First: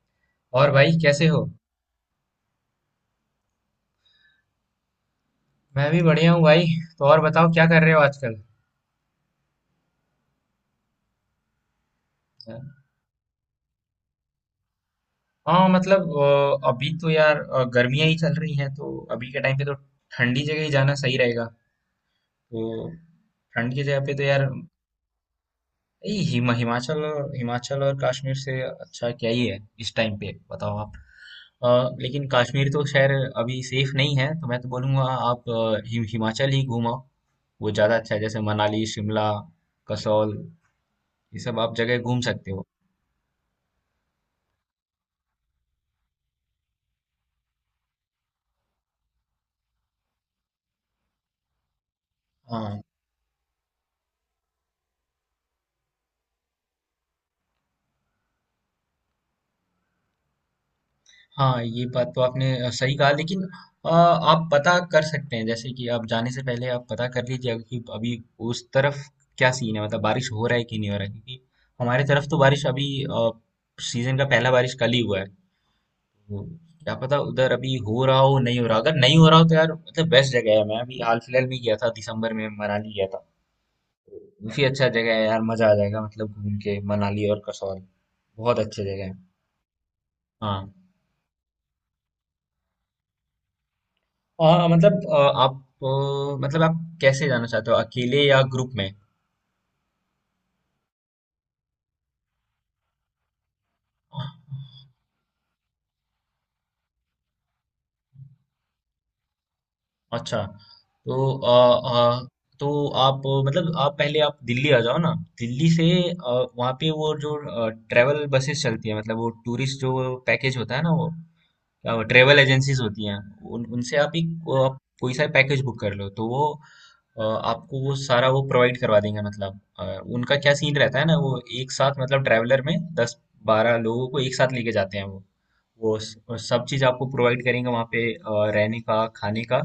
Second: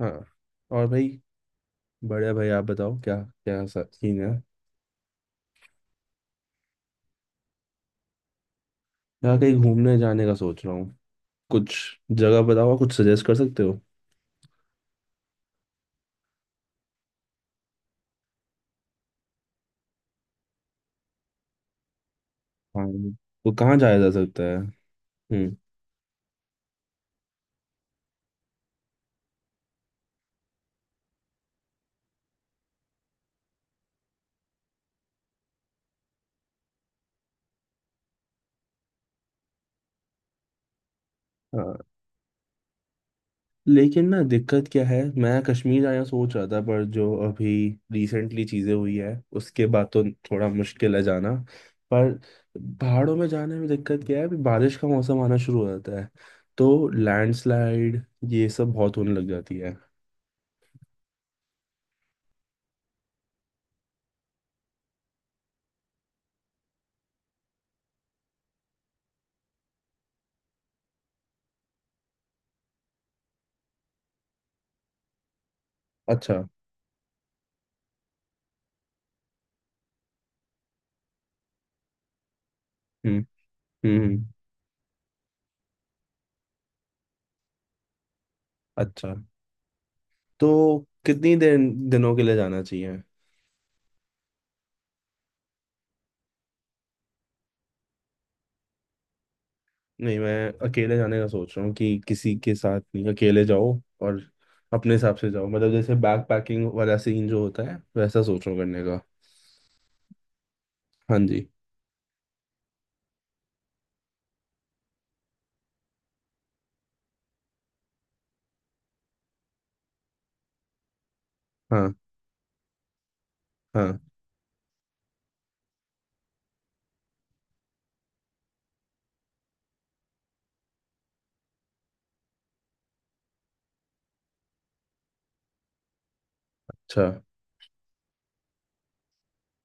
हाँ। और और भाई भाई। कैसे हो। बढ़िया भाई, आप बताओ क्या। क्या सीन है। मैं भी बढ़िया हूँ भाई। तो और बताओ क्या कर रहे हो आजकल। यहाँ कहीं घूमने जाने का सोच रहा हूँ। कुछ जगह बताओ, आप कुछ सजेस्ट कर सकते हो। हाँ, मतलब अभी तो यार गर्मियाँ ही चल रही हैं तो अभी के टाइम पे तो ठंडी जगह ही जाना सही रहेगा, हाँ, तो। तो ठंड कहाँ की जाया जगह जा पे तो सकता यार, है? हम्म। ये हिमाचल और कश्मीर से अच्छा क्या ही है इस टाइम पे, बताओ आप। अ, लेकिन कश्मीर तो खैर अभी सेफ नहीं है, तो मैं तो बोलूँगा आप हिमाचल ही घूमो। वो ज़्यादा अच्छा है, जैसे मनाली, शिमला, कसौल, ये सब आप हाँ। जगह घूम सकते हो। लेकिन ना, दिक्कत क्या है, मैं कश्मीर जाना सोच रहा था पर जो अभी रिसेंटली चीज़ें हुई है उसके बाद तो थोड़ा मुश्किल है जाना। पर हाँ, पहाड़ों में जाने में दिक्कत क्या है, अभी बारिश का मौसम आना शुरू हो जाता है तो लैंडस्लाइड ये सब बहुत होने लग जाती है। हाँ, ये बात तो आपने सही कहा, लेकिन आप पता कर सकते हैं, जैसे कि आप जाने से पहले आप पता कर लीजिए कि अभी उस तरफ क्या सीन है, मतलब बारिश हो रहा है कि नहीं हो रहा है, क्योंकि हमारे तरफ तो बारिश अभी, सीजन का पहला बारिश कल ही हुआ है अच्छा। तो। क्या पता उधर अभी हो रहा हो, नहीं हो रहा, अगर नहीं हो रहा हो तो यार मतलब बेस्ट जगह है, मैं अभी हाल फिलहाल में गया था, दिसंबर में मनाली गया था, हम्म हम्म तो हम्म। काफी अच्छा जगह है यार, मजा आ जाएगा, मतलब घूम के, मनाली और कसौल बहुत अच्छी जगह है। अच्छा, हाँ। तो कितनी दिनों के लिए जाना चाहिए? आ, मतलब आ, आप आ, मतलब आप कैसे जाना चाहते हो, अकेले या ग्रुप में। नहीं, मैं अकेले जाने का सोच रहा हूँ कि किसी के साथ नहीं, अकेले जाओ और अपने हिसाब से जाओ। मतलब जैसे बैक पैकिंग वाला सीन जो होता है वैसा सोच रहा हूँ करने का। अच्छा। तो हाँ जी। आ, आ, तो आप, मतलब आप पहले आप दिल्ली आ जाओ ना। दिल्ली से, वहाँ पे वो जो ट्रेवल बसेस चलती है, मतलब वो टूरिस्ट जो पैकेज होता है ना वो, क्या हाँ वो ट्रेवल एजेंसीज होती हैं। उन उनसे हाँ। आप कोई सा पैकेज बुक कर लो तो वो, अ, आपको वो सारा वो प्रोवाइड करवा देंगे, मतलब। उनका क्या सीन रहता है ना, वो एक साथ, मतलब ट्रैवलर में 10-12 लोगों को एक साथ लेके जाते हैं, वो सब चीज अच्छा। आपको प्रोवाइड करेंगे वहाँ पे, रहने का, खाने का,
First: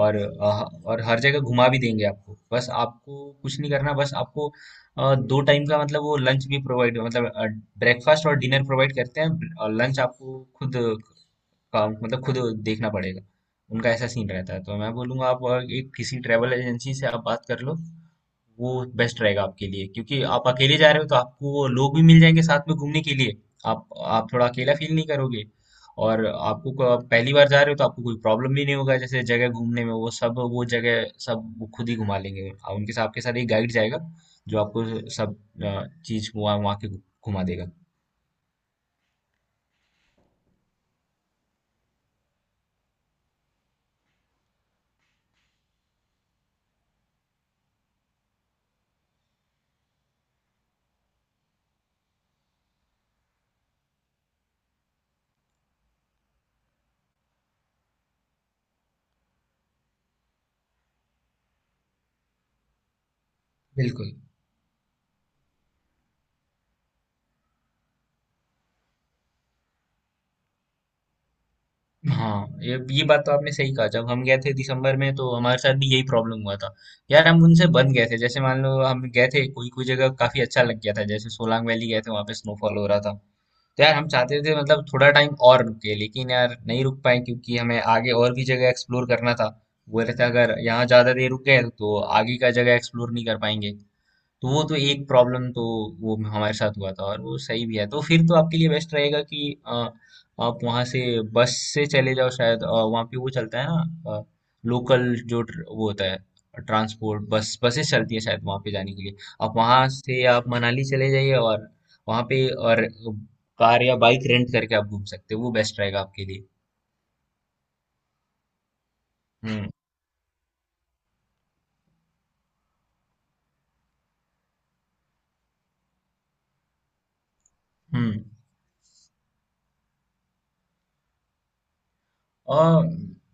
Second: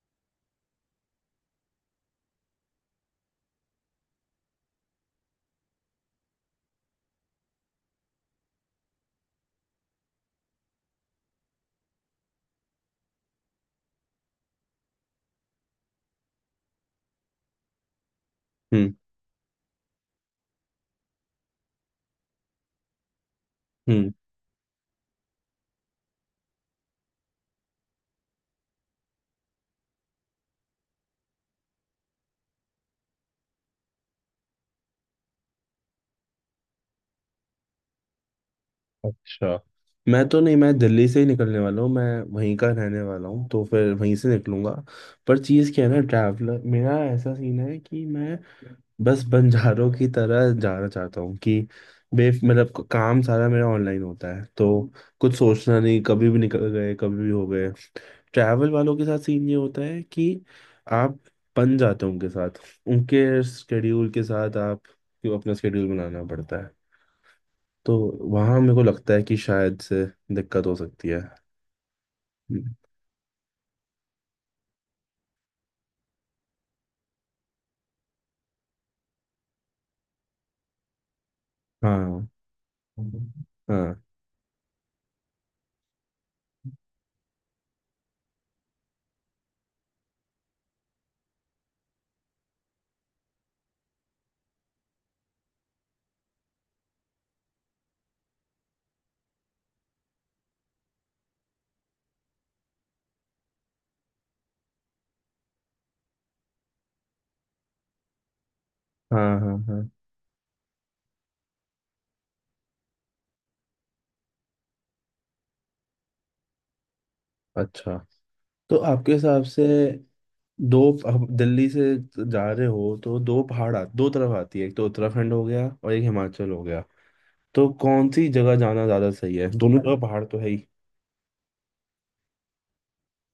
और अ, और हर जगह घुमा भी देंगे आपको। बस आपको कुछ नहीं करना, बस आपको दो टाइम का, मतलब वो लंच भी प्रोवाइड, मतलब ब्रेकफास्ट और डिनर प्रोवाइड करते हैं, और लंच आपको खुद काम, मतलब खुद देखना पड़ेगा। उनका ऐसा सीन रहता है, तो मैं बोलूँगा आप और एक किसी ट्रैवल एजेंसी से आप बात कर लो, वो हम्म। बेस्ट रहेगा आपके लिए, क्योंकि आप अकेले जा रहे हो तो आपको वो लोग भी मिल जाएंगे साथ में घूमने के लिए, आप हम्म। आप थोड़ा अकेला फील नहीं करोगे। और आप पहली बार जा रहे हो तो आपको कोई प्रॉब्लम भी नहीं होगा, जैसे जगह घूमने में, वो सब, वो जगह सब वो खुद ही घुमा लेंगे, आप उनके साथ, आपके साथ एक गाइड जाएगा जो आपको सब चीज़ वहाँ वहाँ के घुमा देगा। अच्छा। मैं तो नहीं, मैं दिल्ली से ही निकलने वाला हूँ, मैं वहीं का रहने वाला हूँ तो फिर वहीं से निकलूंगा। पर चीज़ क्या है ना, ट्रैवलर मेरा ऐसा सीन है कि मैं बस बंजारों की तरह जाना चाहता हूँ कि बे मतलब काम सारा मेरा ऑनलाइन होता है तो कुछ सोचना नहीं, कभी भी निकल गए कभी भी हो गए। ट्रैवल वालों के साथ सीन ये होता है कि आप बन जाते हो उनके साथ, उनके स्केड्यूल बिल्कुल। के साथ आप क्यों अपना स्केड्यूल बनाना पड़ता है। तो वहाँ मेरे को लगता है कि शायद से दिक्कत हो सकती है। हाँ, हम्म। ये बात तो आपने सही कहा, जब हम गए थे दिसंबर में तो हमारे साथ भी यही प्रॉब्लम हुआ था। यार, हम उनसे बन गए थे, जैसे मान लो हम गए थे, कोई कोई जगह काफी अच्छा लग गया था, जैसे सोलांग वैली गए थे, वहां हाँ पे स्नोफॉल हो रहा था। तो यार हाँ हम चाहते थे, मतलब थोड़ा टाइम और रुके, लेकिन यार नहीं रुक पाए क्योंकि हमें आगे और भी जगह एक्सप्लोर करना था, बोल रहे थे अगर यहाँ ज्यादा देर रुक गए तो आगे का जगह एक्सप्लोर नहीं कर पाएंगे। तो वो तो एक प्रॉब्लम, तो वो हमारे साथ हुआ था और वो सही भी है। तो फिर तो आपके लिए बेस्ट रहेगा कि अ, आप वहाँ से बस से चले जाओ, शायद वहाँ पे वो चलता है ना, लोकल वो होता है, ट्रांसपोर्ट, बस बसेस चलती है शायद वहाँ पे जाने के लिए। हाँ हाँ आप वहाँ हाँ। से आप मनाली चले जाइए, और वहाँ पे और कार या बाइक रेंट करके आप घूम सकते हो, वो बेस्ट रहेगा आपके लिए। अच्छा, तो आपके हिसाब से हम्म, दो अब दिल्ली से जा रहे हो तो दो तरफ आती है, एक तो उत्तराखंड हो गया और एक हिमाचल हो गया। तो कौन हम्म। सी जगह जाना ज्यादा सही है, दोनों जगह पहाड़ तो है ही। और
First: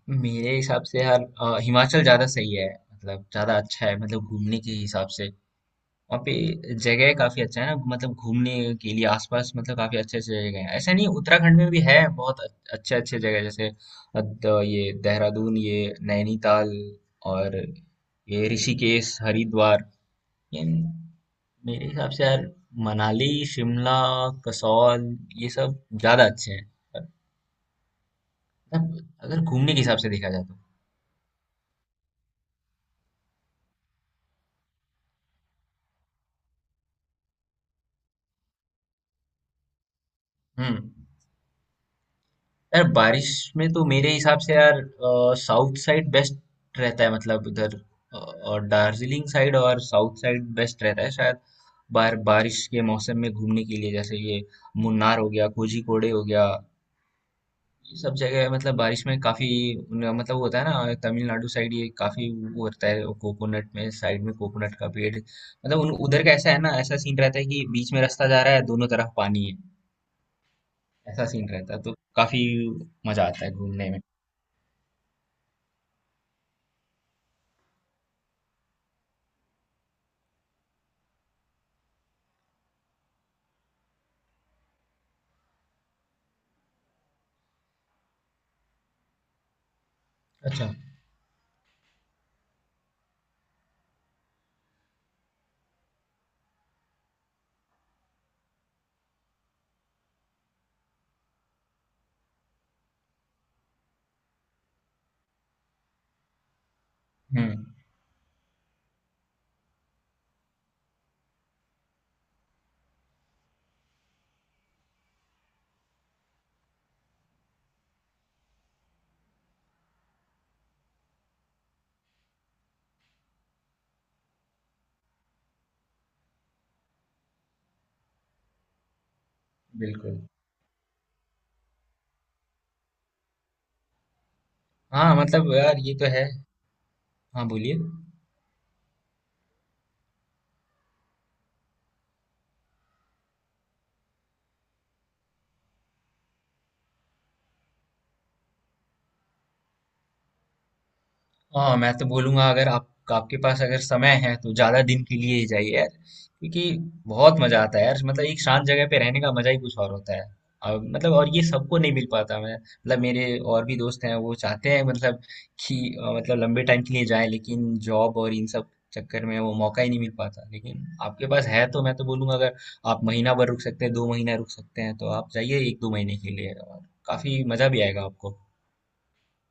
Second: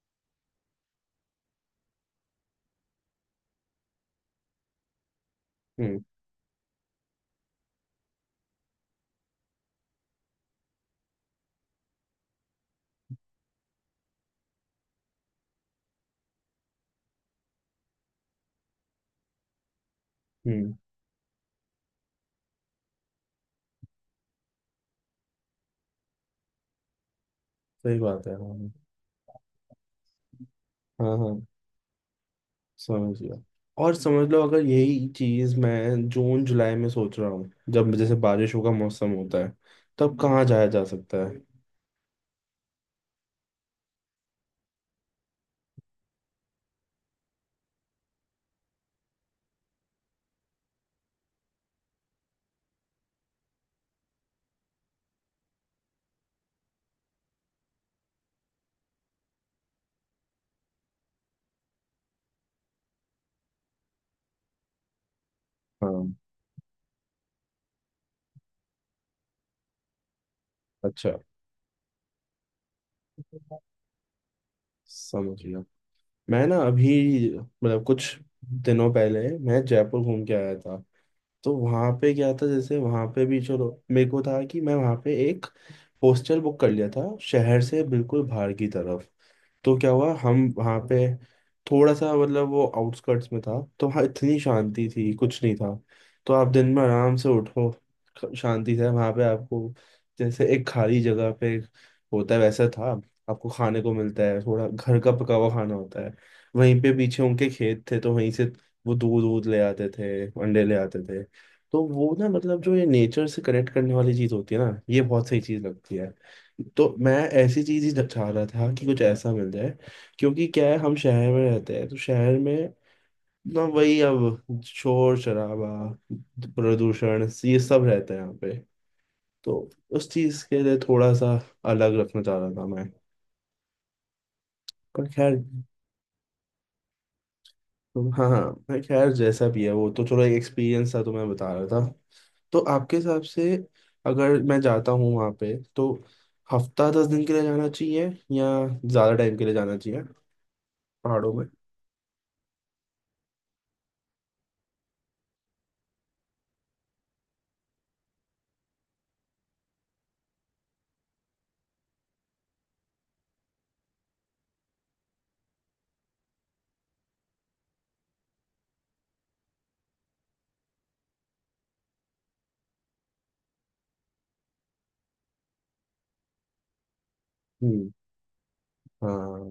मेरे हिसाब से यार, हिमाचल ज्यादा सही है, मतलब ज्यादा अच्छा है मतलब घूमने के हिसाब से। हम्म। वहाँ पे जगह काफी अच्छा है ना, मतलब घूमने के लिए आसपास, मतलब काफी अच्छे अच्छे जगह हैं, ऐसा नहीं उत्तराखंड में भी है बहुत अच्छे अच्छे जगह, जैसे ये देहरादून, ये नैनीताल, और ये ऋषिकेश, हरिद्वार, इन, हम्म। मेरे हिसाब से यार मनाली, शिमला, कसौल, ये सब ज्यादा अच्छे हैं, सही बात है, हाँ। मतलब अगर घूमने के हिसाब से देखा जाए तो। हाँ हाँ, समझ गया। और समझ लो, अगर यही चीज मैं जून जुलाई में सोच रहा हूँ जब जैसे बारिशों का मौसम होता है, तब कहाँ जाया जा हम्म। सकता है? यार, बारिश में तो मेरे हिसाब से यार साउथ साइड बेस्ट रहता है, मतलब उधर, और दार्जिलिंग साइड और साउथ साइड बेस्ट रहता है शायद बारिश के मौसम में घूमने के लिए, जैसे ये मुन्नार हो गया, कोझीकोडे हो गया, ये सब जगह, मतलब बारिश में काफी मतलब वो होता है ना, तमिलनाडु साइड ये काफी वो रहता है, कोकोनट में साइड में कोकोनट का पेड़, मतलब उन हाँ। उधर का ऐसा है ना, ऐसा सीन रहता है कि बीच में रास्ता जा रहा है, दोनों तरफ पानी है, अच्छा। ऐसा सीन रहता है तो काफी मजा आता है घूमने में। समझ गया। मैं ना अभी मतलब कुछ दिनों पहले मैं जयपुर घूम के आया था। तो वहां पे क्या था, जैसे वहां पे भी चलो मेरे को था कि मैं वहां पे एक हॉस्टल बुक कर लिया था शहर से बिल्कुल बाहर की तरफ। तो क्या हुआ, हम अच्छा। वहाँ पे थोड़ा सा मतलब वो आउटस्कर्ट्स में था तो वहाँ इतनी शांति थी कुछ नहीं था। तो आप दिन में आराम से उठो, शांति से वहाँ पे आपको जैसे एक खाली जगह पे होता है वैसा था। आपको खाने को मिलता है, थोड़ा घर का पका हुआ खाना होता है। वहीं पे पीछे हुँ। उनके खेत थे तो वहीं से वो दूध दूध ले आते थे अंडे ले आते थे। तो वो ना मतलब जो ये नेचर से कनेक्ट करने वाली चीज़ होती है ना, ये बहुत सही चीज़ लगती है। तो मैं ऐसी चीज ही चाह रहा था कि कुछ ऐसा मिल जाए। क्योंकि क्या है, हम शहर में रहते हैं तो शहर में ना वही अब शोर शराबा प्रदूषण ये सब रहता है यहाँ पे। तो उस बिल्कुल। चीज के लिए थोड़ा सा अलग रखना चाह रहा था मैं। पर हाँ, खैर। मतलब यार ये तो है। हाँ, बोलिए। तो हाँ हाँ, मैं खैर जैसा भी है वो तो चलो एक एक्सपीरियंस था, तो मैं बता रहा था। तो आपके हिसाब से अगर मैं जाता हूँ वहाँ पे तो हफ्ता 10 दिन के लिए जाना चाहिए या ज़्यादा टाइम के लिए जाना चाहिए, पहाड़ों हाँ, मैं तो बोलूंगा, अगर आप आपके पास अगर समय है तो ज्यादा दिन के लिए ही जाइए यार, क्योंकि बहुत मजा आता है यार, मतलब एक शांत जगह पे रहने का मजा ही कुछ और होता है, और ये सबको नहीं मिल पाता, मैं मतलब मेरे और भी दोस्त हैं वो चाहते हैं मतलब कि मतलब लंबे टाइम के लिए जाए, लेकिन जॉब और इन सब चक्कर में वो मौका ही नहीं मिल पाता, लेकिन आपके पास है तो मैं तो बोलूंगा अगर आप महीना भर रुक सकते हैं, 2 महीना रुक सकते हैं, तो आप जाइए एक दो महीने के लिए, और काफी मजा भी में? आएगा आपको। हाँ।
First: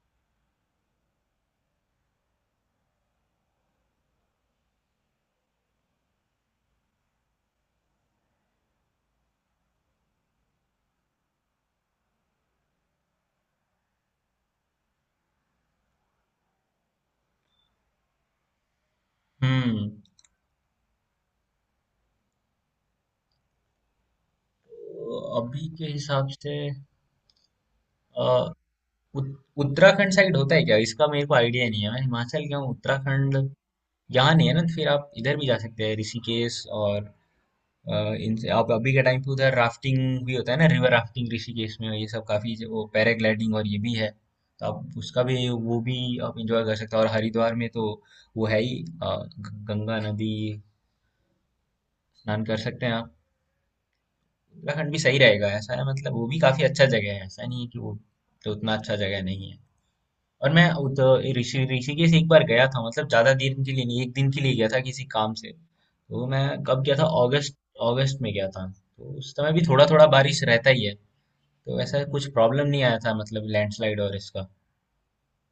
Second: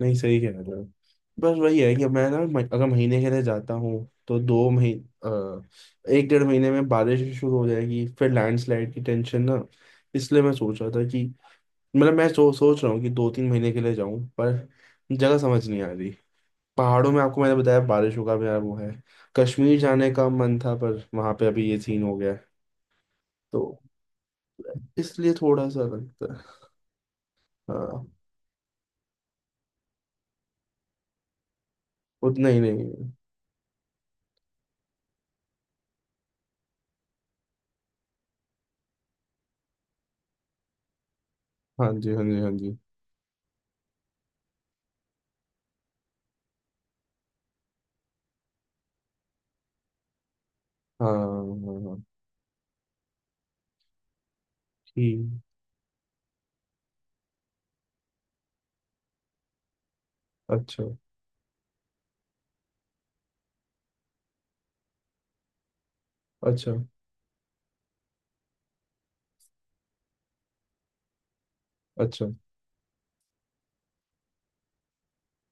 नहीं, सही कह रहे हो। बस वही है कि मैं ना अगर महीने के लिए जाता हूँ तो 2 महीने 1-1.5 महीने में बारिश भी शुरू हो जाएगी, फिर लैंडस्लाइड की टेंशन ना। इसलिए मैं सोच रहा था कि मतलब मैं सोच रहा हूँ कि 2-3 महीने के लिए जाऊँ, पर जगह समझ नहीं आ रही। पहाड़ों में आपको मैंने बताया बारिशों का भी यार वो है। कश्मीर हम्म। जाने का मन था पर वहाँ पे अभी ये सीन हो गया है। तो इसलिए थोड़ा अभी सा के हिसाब लगता है। से, हाँ। अ, उत- उत्तराखंड साइड होता है क्या, इसका मेरे को आइडिया नहीं है, मैं हिमाचल उतना गया ही हूँ, नहीं। उत्तराखंड यहाँ नहीं है ना, तो फिर आप इधर भी जा सकते हैं ऋषिकेश और अ, इनसे। आप अभी के टाइम पे उधर राफ्टिंग भी होता है ना, रिवर राफ्टिंग ऋषिकेश में हाँ ये जी हाँ सब जी हाँ काफी जो- जी। वो पैराग्लाइडिंग और ये भी है, तो आप उसका भी वो भी आप इंजॉय कर सकते हैं, और हरिद्वार में तो वो है ही गंगा नदी, हाँ हाँ हाँ हाँ, स्नान कर सकते हैं आप। उत्तराखंड भी सही ठीक। रहेगा, ऐसा है मतलब वो भी काफी अच्छा जगह है, ऐसा नहीं है कि वो तो उतना अच्छा जगह नहीं है, और मैं अच्छा। ऋषिकेश एक बार गया था, मतलब ज्यादा दिन के लिए नहीं, एक दिन के लिए गया था किसी काम से, तो मैं अच्छा। कब गया था, अगस्त, अगस्त में गया था, तो उस समय भी थोड़ा थोड़ा बारिश रहता ही है, तो ऐसा अच्छा। कुछ प्रॉब्लम नहीं आया था, मतलब लैंडस्लाइड और इसका।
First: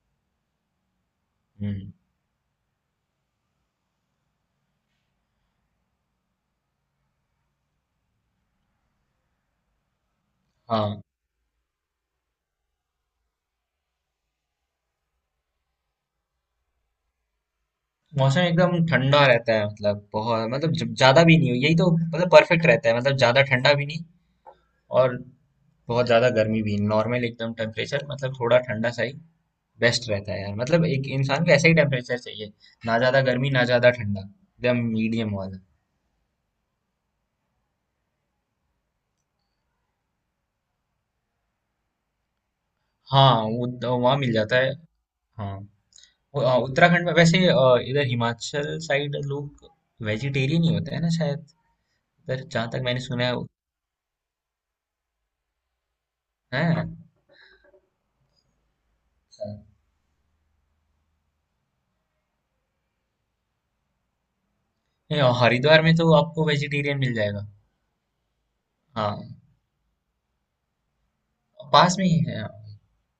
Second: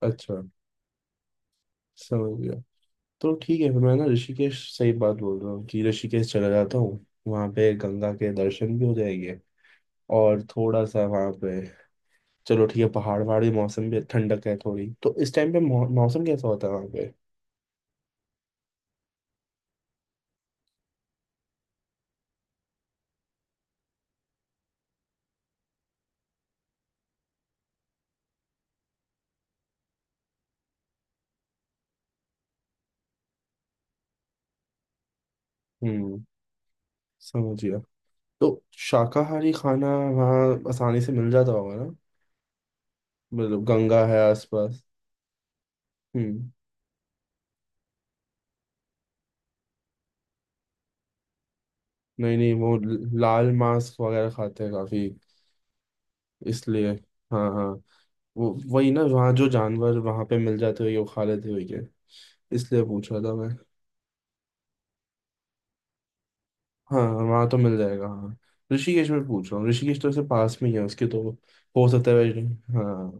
अच्छा। हम्म। समझ गया। तो ठीक है, फिर मैं ना ऋषिकेश, सही बात बोल रहा हूँ कि ऋषिकेश चला जाता हूँ, वहाँ पे गंगा के दर्शन भी हो जाएंगे और थोड़ा हाँ, सा वहाँ पे चलो ठीक है, पहाड़ वहाड़ भी, मौसम भी ठंडक है थोड़ी, तो इस टाइम पे मौसम कैसा होता है वहाँ पे? मौसम एकदम ठंडा रहता है, मतलब बहुत, मतलब ज्यादा भी नहीं, यही तो मतलब परफेक्ट रहता है, मतलब ज्यादा ठंडा भी नहीं और बहुत ज़्यादा गर्मी भी, नॉर्मल एकदम टेम्परेचर, मतलब थोड़ा ठंडा सा ही बेस्ट रहता है यार, मतलब एक इंसान को ऐसा ही टेम्परेचर चाहिए, ना ज़्यादा गर्मी ना ज़्यादा ठंडा, एकदम मीडियम वाला। हम्म। समझ गया। तो शाकाहारी खाना वहाँ आसानी से मिल जाता होगा ना? हाँ, मतलब वो तो गंगा वहाँ है मिल जाता है। आसपास। हाँ, हम्म। उत्तराखंड में वैसे, इधर हिमाचल साइड लोग वेजिटेरियन ही होते हैं ना शायद, नहीं इधर नहीं, जहाँ वो तक मैंने सुना है, लाल मांस वगैरह खाते हैं काफी, इसलिए। हैं। हाँ हाँ, वो वही ना वहाँ जो अच्छा। जानवर वहाँ पे मिल जाते हुए वो खा लेते हुए क्या, इसलिए पूछ रहा था मैं। नहीं, और हरिद्वार में तो आपको वेजिटेरियन हाँ मिल वहाँ जाएगा। तो मिल जाएगा, हाँ। ऋषिकेश में हाँ, पूछ रहा हूँ, ऋषिकेश तो ऐसे पास में ही है उसके तो, हो पास में सकता है ही है। हाँ,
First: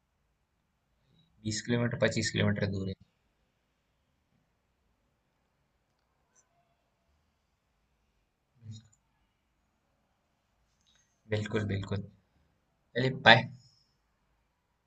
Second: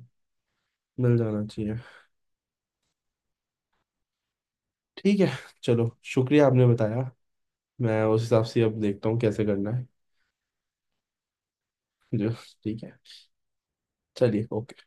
मिल जाना बीस चाहिए। किलोमीटर 25 किलोमीटर दूर है। ठीक है। चलो, शुक्रिया आपने बताया। मैं उस हिसाब से अब देखता हूँ कैसे करना है। बिल्कुल, बिल्कुल। जो। ठीक है। चलिए, बाय। चलिए। ओके।